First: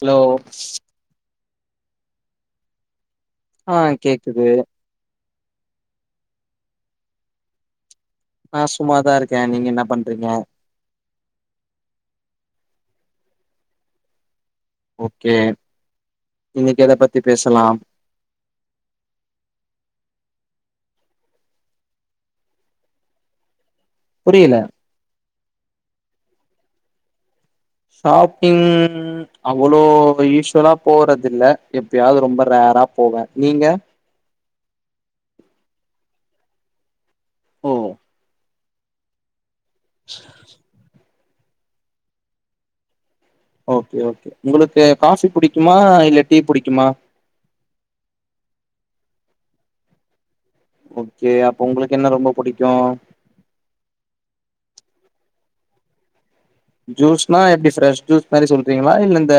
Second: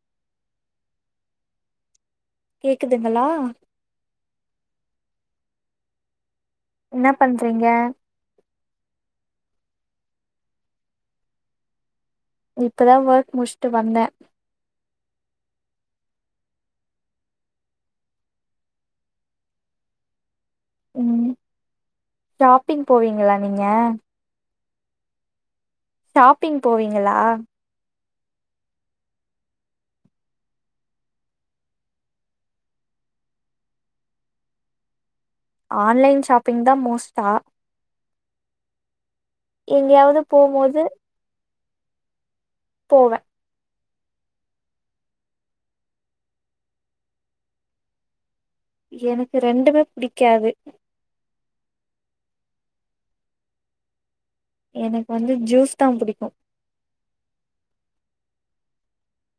Hello கேக்குது ங்களா குது என்ன பண்றீங்க நான் சும்மாதான் இருக்கேன் நீங்க என்ன பண்றீங்க இப்பதான் ஒர்க் முடிச்சுட்டு வந்தன் ஓகே இன்னைக்கு எத பத்தி பேசலாம் ம் ஷாப்பிங் போவீங்களா நீங்க புரியல ஷாப்பிங் போவீங்களா ஷாப்பிங் அவ்ளோ யூஸ்வலா போறது இல்ல எப்பயாவது ரொம்ப ரர்ரா போவேன் நீங்க ஆன்லைன் ஷாப்பிங் தா மோஸ் தா ஓ எங்கயாவது போம்போது போவன் ஓகே ஓகே உங்களுக்கு காபி புடிக்குமா இல்ல டீ புடிக்குமா எனக்கு ரெண்டுமே புடிக்காது ஓகே அப்ப உங்களுக்கு என்ன ரொம்ப பிடிக்கும் எனக்கு வந்து ஜூஸ் தான் புடிக்கும் ஜூஸ்னா எப்டி ஃபிரஸ் ஜூஸ் மாரி சொல்றீங்களா இல்ல இந்த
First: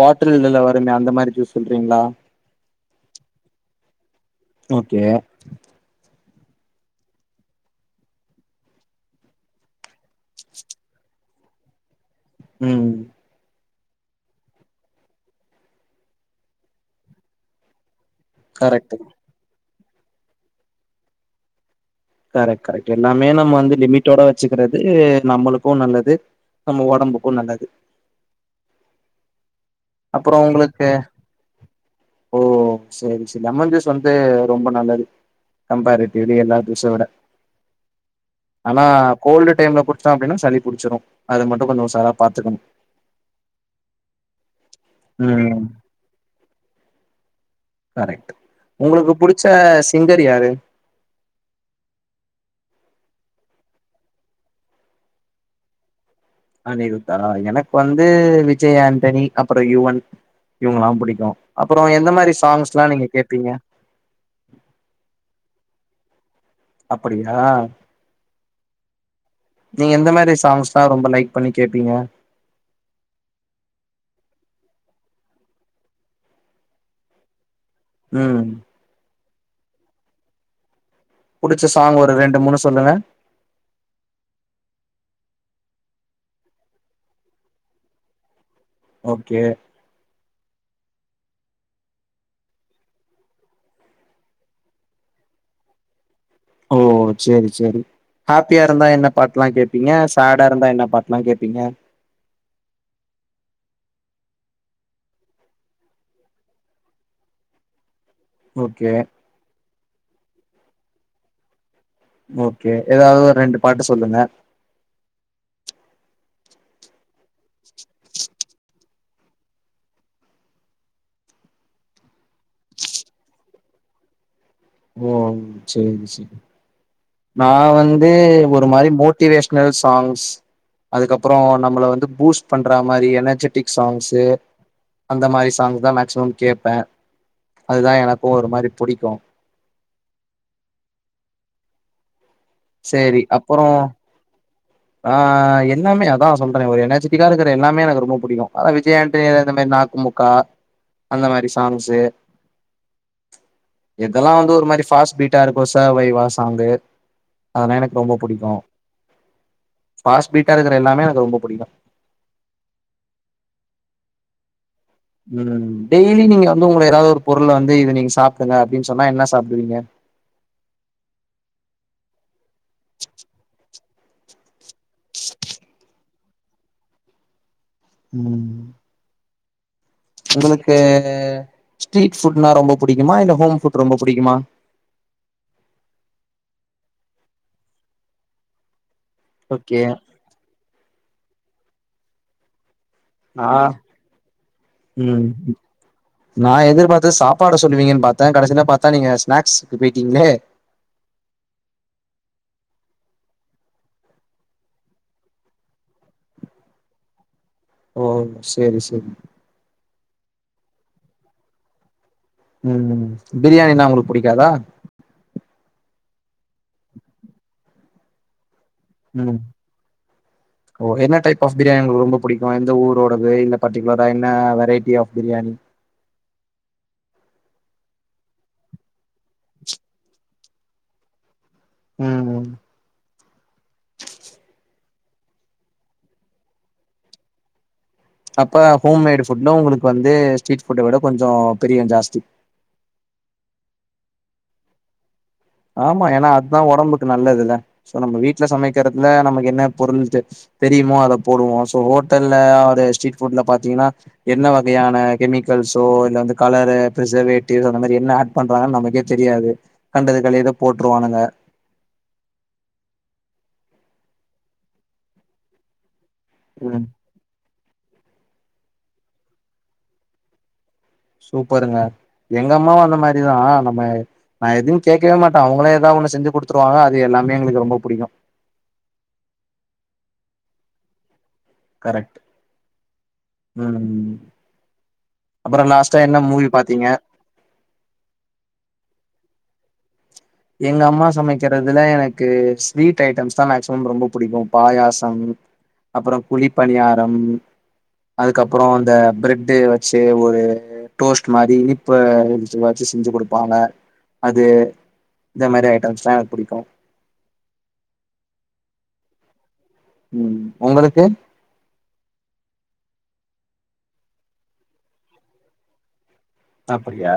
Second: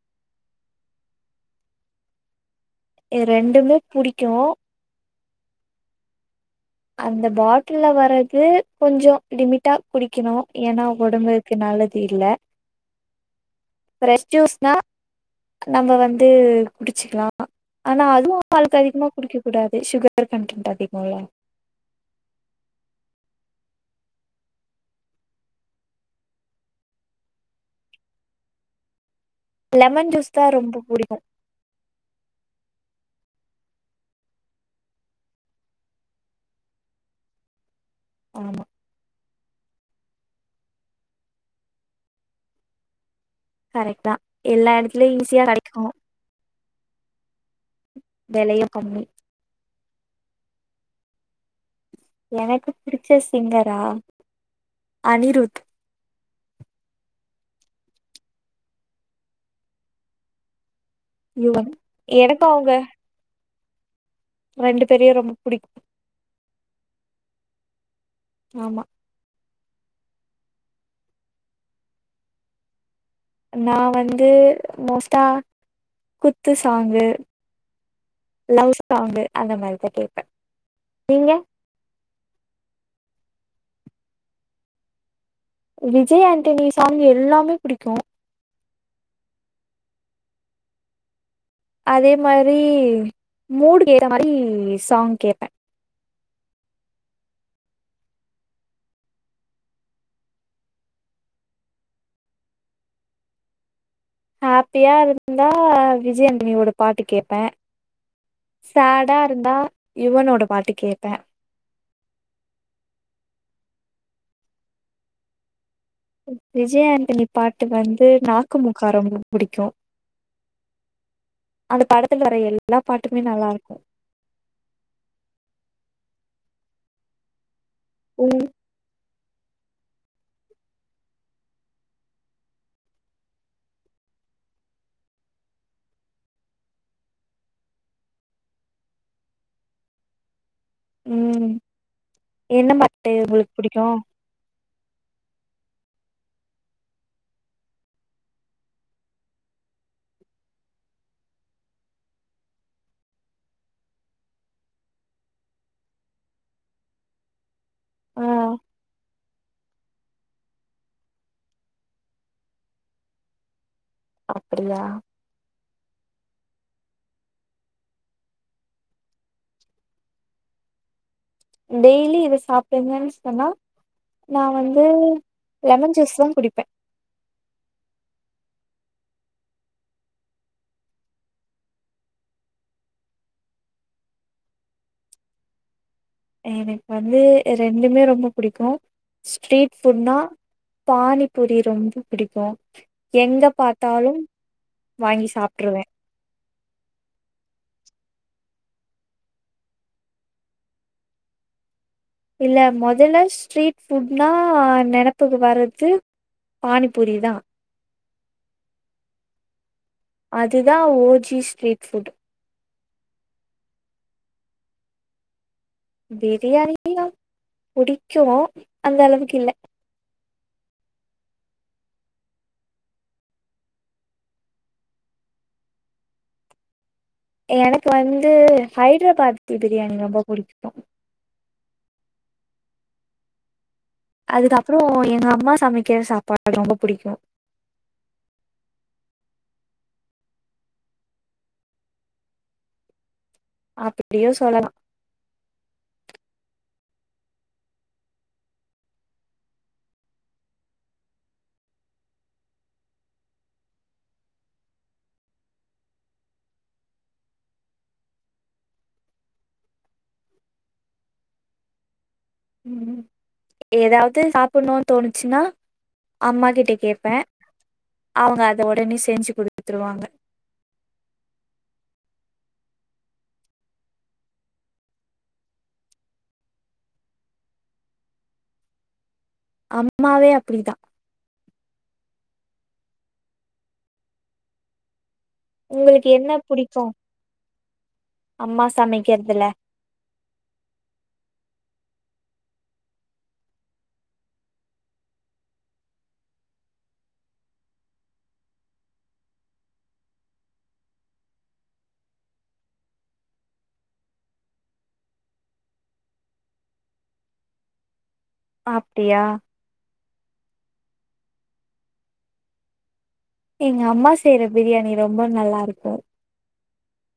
பாட்டில்ல வருமோ அந்த மாரி ஜூஸ் சொல்றீங்களா ரெண்டுமே புடிக்கும் ஓகே அந்த பாட்டில்ல வர்றது கொஞ்சோ லிமிட்டா குடிக்கணும் ஏன்னா உடம்புக்கு நல்லது இல்ல ம் ஃபிரஸ் ஜூஸ்னா நம்ம வந்து குடிச்சிக்கலாம் ஆனா அதுவும் அளவுக்கு கரெக்ட் அதிகமாக குடுக்க கூடாது ஷுகர் கண்டன்ட் அதிகம்லா கரெக்ட் கரெக்ட் எல்லாமே நம்ம வந்து லிமிட்டோட வச்சுக்கிறது நம்மளுக்கும் நல்லது நம்ம உடம்புக்கும் நல்லது லெமன் ஜூஸ் அப்றோ தா ரொம்ப உங்களுக்கு புடிக்கு ஓ சேரி சேரி லெமன் ஜுஸ் வந்து ரொம்ப நல்லது கம்பாரட்டிவ்லி எல்லா ஜூஸ விட ஆமா ஆனா கோல்டு டைம்ல குடிச்சோம் அப்டின்னா சளி புடிச்சுரும் அது மட்டும் கொஞ்ச உசாரா பாத்துக்கணும் கரெக்ட் தான் எல்லா இடத்துலயும் ஈஸியா கடைக்கும் கரெக்ட் உங்களுக்கு புடிச்ச சிங்கர் யாரு எனக்கு பிடிச்ச சிங்கரா அனிருத் அனிருத்தா எனக்கு வந்து விஜய் ஆண்டனி அப்புறம் யுவன் இவங்களாம் பிடிக்கும் யுவன் அப்புறம் எந்த மாரி எனக்கு அவங்க சாங்ஸ் எல்லா நீங்க கேப்பீங்க ரெண்டு பேரையும் ரொம்ப புடிக்கு அப்படியா ஆமா நீங்க எந்த மாரி சாங்ஸ்னா ரொம்ப லைக் பண்ணி கேப்பீங்க நா வந்து மோஸ்டா குத்து சாங்கு ம் லவ்வுஸ் சாங்கு அந்த மாரிதான் கேட்பேன் புடுச்ச சாங் ஒரு ரெண் டு மூணு சொல்லுங்க விஜய் ஆண்டனி சாங் எல்லாமே புடிக்கு ஓகே அதே மாரி மூடு ஏத்த மாரி சாங் கேட்பேன் ஓ சேரி சேரி ஹாப்பியா இருந்தா என்ன பாட்டுல்லாம் கேப்பீங்க சாடா இருந்தா என்ன பாட்டு எல்லாம் கேப்பீங்க ஹாப்பியா இருந்தா விஜய் ஆண்டனி ஓட பாட்டு கேட்பேன் ஓகே சாடா இருந்தா யுவனோட பாட்டு கேட்பேன் ஓகே ஏதாவது ஒரு ரெண்டு பாட்டு சொல்லுங்க விஜய் ஆண்டனி பாட்டு வந்து நாக்குமுக்கா ரொம்ப புடிக்கு அந்த படத்துல வர எல்லா பாட்டுமே நல்லா இருக்கு ஓ சேரி சேரி ந ந வந்து உங் ஒரு மாரி மெ மோட்டிவேஷனல் சாங்ஸ் அதுக்கப்புறம் நம்மளை வந்து பூஸ்ட் பண்ற மாரி எனர்ஜெட்டிக் சாங்ஸு அந்த மாரி சாங்ஸ் தான் மேக்சிமம் கேட்பேன் அதுதான் எனக்கும் ஒரு மாரி புடிக்கு உம் என்ன மட்டு சேரி உங்களுக்கு அப்புறோ புடிக்கு ஆ எல்லாமே அதான் சொல்றேன் ஒரு எனர்ஜிட்டிக்கா இருக்கிற எல்லாமே எனக்கு ரொம்ப புடிக்கு அதான் விஜய் ஆண்டனி இந்த மாரி நாக்குமுக்கா அந்த மாரி சாங்ஸு எதெல்லாம் வந்து ஒரு மாரி பாஸ்ட் பீட்டா இருக்கும் ச வைவா சாங்கு அதல்லா எனக்கு ரொம்ப ஆ புடிக்கு பாஸ்பீட்டா இருக்கிற எல்லாமே எனக்கு ரொம்ப புடிக்கு அப்படியா உம் டெய்லி நீங்க வந்து உங்க ஏதாவது ஒரு பொருளை வந்து இது நீங்க சாப்பிடுங்க அப்படின்னு சொன்னா என்ன சாப்பிடுவீங்க டெய்லி இத சாப்பிடுங்கன்னு சொன்னா நா வந் இது லெமன் ஜூஸ் தா குடிப்ப உம் உங்களுக்கு ஸ்ட்ரீட் ஃபுட்னா ரொம்ப புடிக்குமா இல்ல ஹோம் ஃபுட் ரொம்ப புடிக்குமா எனக்கு வந்து ரெண்டுமே ரொம்ப புடிக்கு ஸ்ட்ரீட் ஓகே ஃபுட்னா பானி பூரி ரொம்ப புடிக்கு எங்க ஆ பாத்தாலும் ம் வாங்கி சாப்ட்ருவே நா எதிர்பாத்தது சாப்பாட சொல்லுவீங்கன்னு பாத் தே கடைசில பாத்தா நீங்க ஸ்நாக்ஸ்க்கு போயிட்டீங்களே. இல்ல மொதல்ல ஸ்ட்ரீட் ஃபுட்னா நெனப்புக்கு வர்றது பானி பூரிதா. ஓ சேரி சேரி. அதுதா ஓ ஜி ஸ்ட்ரீட் ஃபுட். ம் பிரியாணின்னா உங்களுக்கு புடிக்காதா? பிரியாணியு புடிக்கு. அந்த ம் அளவுக்கு இல்ல. ஓ என்ன டைப் ஆஃப் பிரியாணி உங்களுக்கு ரொம்ப புடிக்கு எந்த ஊரோடது இல்ல பர்ட்டிகுலரா என்ன வெரைட்டி ஆஃப் பிரியாணி எனக்கு வந்து ஹைதராபாத் பிரியாணி ரொம்ப புடிக்கு. ம் ம் அதுக்கப்றோ எங்க அம்மா சமைக்கிற சாப்பாடு ரொம்ப புடிக்கு. அப்ப ஹோம்மேடு ஃபுட்ல உங்களுக்கு வந்து ஸ்ட்ரீட் ஃபுட்ட விட கொஞ்சோ பிரியோ ஜாஸ்தி. அப்டியு சொல்லலா. ஆமா ஏன்னா அதா ஒடம்புக்கு நல்லது இல்ல. சோ நம்ம வீட்ல சமைக்கிறதுல நமக்கு என்ன பொருள் தெ தெரியுமோ அத போடுவோ. சோ ஹோட்டல்ல ஒரு ஸ்ட்ரீட் ஃபுட்ல பாத்தீங்கன்னா என்ன வகையான கெமிக்கல்ஸோ இல்ல வந்து கலரு பிரிசர்வேட்டிவ் அந்த மாரி என்ன ஆட் பண்றாங்கன்னு நமக்கே தெரியாது கண்டது களியத போட்ருவானுங்க. ம் ம் ஏதாவது சாப்டணுன்னு தோணுச்சுன்னா அம்மா கிட்ட ம் கேப்பே. அவுங்க அத உடனே செஞ்சு குடுத்துருவாங்க. சூப்பருங்க. எங்க அம்மாவு அந்த மாரிதா நம்ம நா எதுவு கேக்கவே மாட்டே அவுங்களே ஏதாவது ஒண்ணு செஞ்சு குடுத்துருவாங்க அது எல்லாமே எங்களுக்கு ரொம்ப புடிக்கு. அம்மாவே அப்டிதா. கரெக்ட் ம் ம் அப்புறோ லாஸ்ட்டா உங்களுக்கு என்ன மூவி புடிக்கு பாத்தீங்க அம்மா சமைக்கறதுல? எங்க அம்மா சமைக்கிறதுல எனக்கு ஸ்வீட் ஐட்டம்ஸ்தா மேக்சிமம் ரொம்ப புடிக்கு. பாயாசம் அப்றம் குழி பணியாரம் அதுக்கப்றோ இந்த பிரெட்டு் வச்சு ஒரு டோஸ்ட் மாரி இனிப்பு வச்சு ஏதாச்சு செஞ்சு குடுப்பாங்க அது இந்த மாரி ஐட்டம்ஸ்லா எனக்கு புடிக்கு. அப்டியா? ம் உங்களுக்கு? எங்க அம்மா செய்யற பிரியாணி ரொம்ப நல்லா இருக்கு. அப்பிடியா?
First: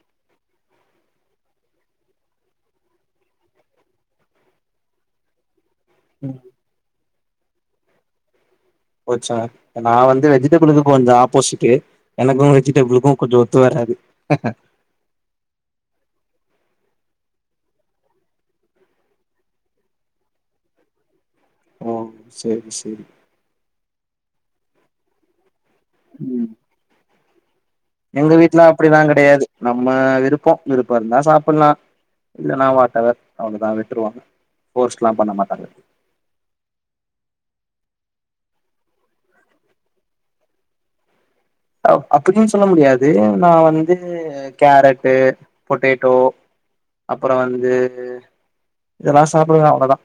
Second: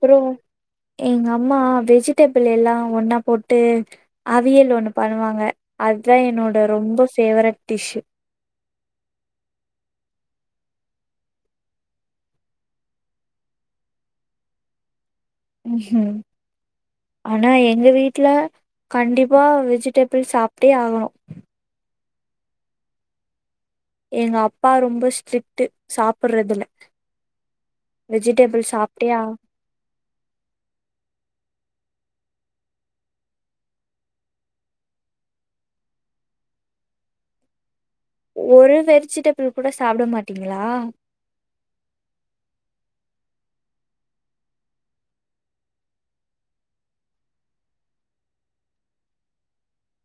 அப்றோ எங்க அம்மா வெஜிடபிள் எல்லா ஒன்னா போட்டு அவியல் ஒன்னு பண்ணுவாங்க. அதா ம் என்னோட ரொம்ப ஃபேவரட் டிஷ்ஷு. போச்சா அ நா வந்து வெஜிடபிளுக்கு கொஞ்ச ஆப்போசிட்டு எனக்கு வெஜிடபிளுக்கு கொஞ்ச ஒத்து வராது. ம்ஹும் ஆனா எங்க வீட்ல கண்டிப்பா வெஜிடபிள் சாப்டே ஆகணு. ஓ செரி செரி. எங்க அப்பா ரொம்ப ஸ்ட்ரிட்டு ம். சாப்டறதுல. எங்க வீட்ல அப்டிலா ஆ கெடையாது நம் அ விருப்போ விருப்ப இருந்தா சாப்டலா இல்லன்னா வாட்டவர் அவ்ளோதா விட்ருவாங்க. ஃபோர்ஸ்லா பண்ண மாட்டாங்க. ஒரு வெஜிடபிள் கூட சாப்ட மாட்டீங்களா? அ அப்பிடின்னு சொல்ல முடியாது. நா வந்து கேரட்டு பொட்டேட்டோ அப்றோ வந்து இதெல்லா சாப்பிடுவே அவ்வளவுதா.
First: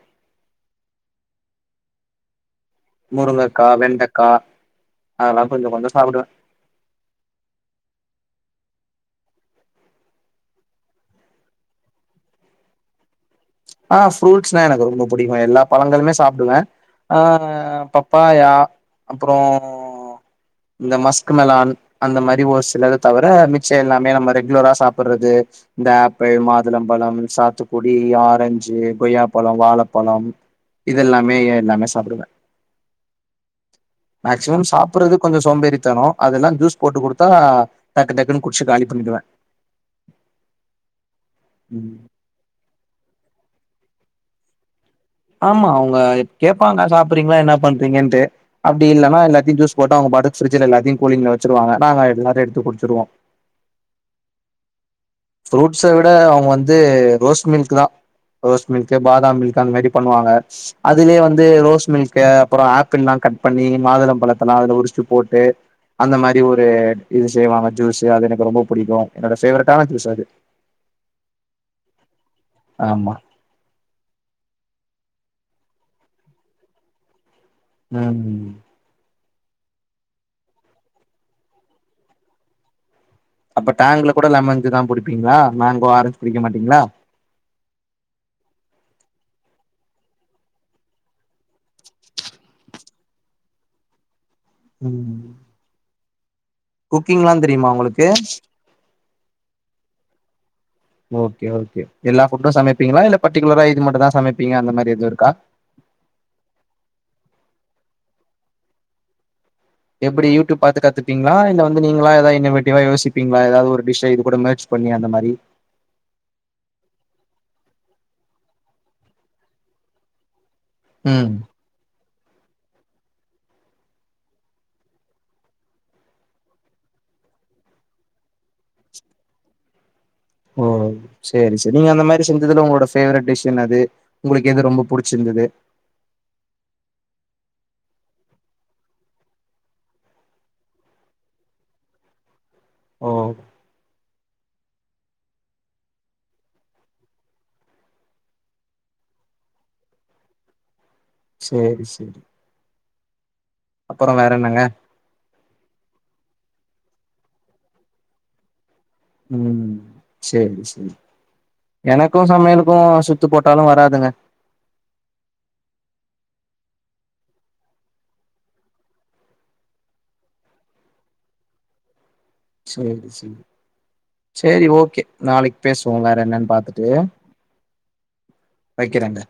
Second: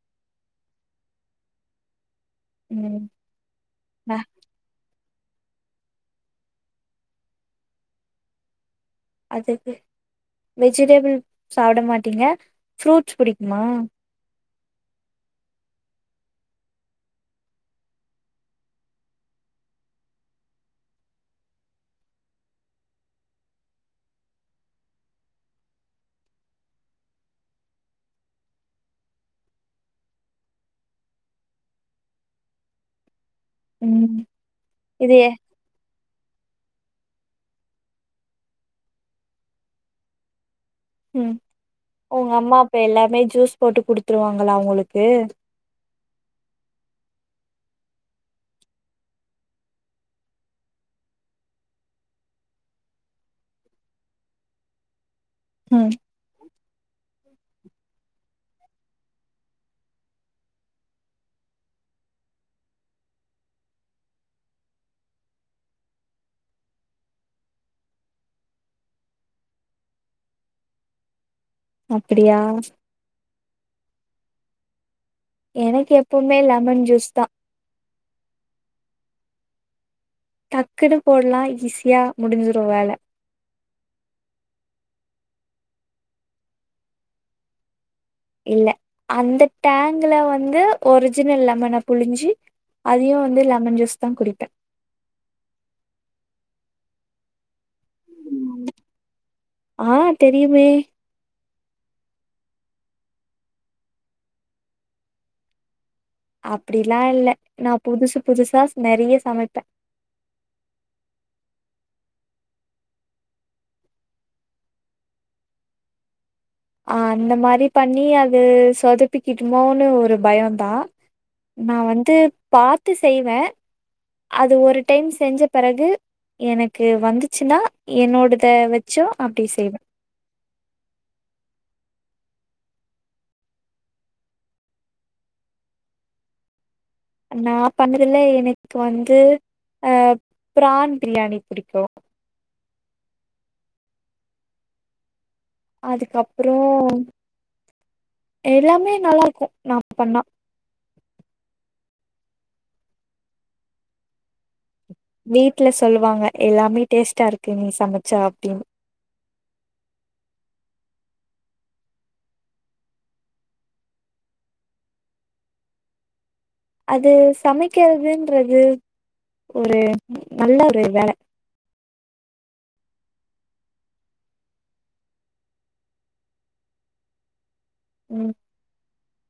ம் முருங்கக்கா நா வெண்டக்கா அதெல்லா கொஞ்ச கொஞ்ச சாப்டுவே. அதுக்கு வெஜிடபிள் சாப்ட மாட்டீங்க ஃப்ரூட் ஸ் புடிக்குமா? ஸ்னா எனக்கு ரொம்ப புடிக்கு எல்லா பழங்களுமே சாப்டுவே ஆ பப்பாயா அப்றோ இந்த மஸ்க்மெலான் அந்த மாரி ஒரு சிலது தவிர மிச்சோ எல்லாமே நம்ம ரெகுலரா சாப்டுறது இந்த ஆப்பிள் மாதுளம்பழம் சாத்துக்குடி ஆரஞ்சு கொய்யாப்பழோ வாழப்பழம் இது எல்லாமே எல்லாமே சாப்டுவே. ம் மேக்சிமம் சாப்பட்றது இது கொஞ்ச சோம்பேறித்தனோ அதெல்லா ஜூஸ் போட்டு குடுத்தா டக்கு டக்குன்னு குடிச்சு காலி பண்ணிடுவே. ம் உங்க அம்மா அப்ப எல்லாமே ஜூஸ் போட்டு குடுத்துருவாங்களா உங்களுக் ஆமா அவங்க கேப்பாங்க சாப்பட்றீங்களா என்னா பண்றீங்கன்ட்டு. அப்டி இல்லைன்னா எல்லாத்தையு ஜூஸ் போட்டு அவங்க பாட்டுக்கு ப்ரிட்ஜுல எல்லாத்தையு கூலிங்ல வச்சிருவாங்க. நாங்க எல்லாரு எடுத்து குடுச்சிருவோ. ஃப்ரூட்ஸ ம் விட அவங்க வந்து ரோஸ் மில்க் குதா ரோஸ் மில்க்கு பாதாம் மில்க்கு அந்த மாரி பண்ணுவாங்க. அதுலயே வந்து ரோஸ் மில்க்கு அப்பறோ ஆப்பிள்லா கட் பண்ணி மாதுளம் பழத்தல்லா அதுல உரிச்சு போட்டு அந்த மாரி ஒரு இது செய்வாங்க ஜூஸு அது எனக்கு ரொம்ப புடிக்கு என்னோட ஃபேவரட்டான ஜூஸ் அது அப்பிடியா ஆமா எனக்கு எப்பவுமே லெமன் ஜூஸ்தா. ம் ம் டக்குன்னு போட்லா ஈஸியா முடிஞ்சிரு வேல. அப்ப டேங்ல கூட லெமன்ஞ்சுதா குடிப்பீங்களா மேங்கோ ஆரஞ்சு குடிக்க மாட்டீங்களா? இல்ல அந்த டேங்ல வந்து ஒரிஜினல் லெமன புழிஞ்சு அதையு வந்து லெமன் ஜூஸ்தா குடிப்பே. ம் ம் குக்கிங்லா தெ ரியுமா உங்களுக்கு? ஆ தெரியுமே ஓகே ஓகே எல்லா ஃபுட்டு சமைப்பீங்களா இல்ல பர்டிகுலரா இது மட்டும்தா சமைப்பீங்க அந்த மாரி எதுவு இருக்கா? அப்டிலா இல்ல நா புதுசு புதுசா நெறைய சமைப்பே. எப்டி யூடூப் பாத்து கத்துப்பீங்களா இல்ல வந்து நீங்களா ஏதாவது இன்னோவேட்டிவா யோசிப்பீங்களா எதாவது ஒரு டிஷ்ஷ இது கூட மெர்ஜ் பண்ணி அந்த மாரி. ஆ அந்த மாரி பண்ணி அது சொதப்பிக்கிடுமோனு ஒரு பயோ ந்தா ம் நா வந்து பாத்து செய்வே. அது ஒரு டைம் செஞ்ச பிறகு எனக்கு வந்துச்சுன்னா என்னோடத வச்சும் அப்டி செய்வே. ஓ சேரி சேரி. நீங்க அந்த மாரி செஞ்சதுல உங்களோட ஃபேவரட் டிஷ் என்னது உங்களுக்கு எது ரொம்ப புடிச்சிருந்தது? நா பண்ணதுல எனக்கு வந்து ஆ பிரான் பிரியாணி புடிக்கு. ஓ அதுக்கப்றோ எல்லாமே நல்லா இருக்கு நா பண்ணா. சேரி சேரி. அப்புற வேற என்னங்க? வீட்ல சொல்லுவாங்க எல்லாமே டேஸ்ட்டா இருக்கு நீ சமைச்சா அப்டின்னு. ம் சேரி சேரி எனக்கு சமையலுக்கு சுத்து போட்டாலு வராதுங்க. அது சமைக்கிறதுன்றது ஒரு நல்ல ஒரு வேல. சேரி சேரி சேரி ஓகே நாளைக்கு பேசுவோ வேற என்னன்னு பாத்துட்டு. ம் வைக்கிறேங்க.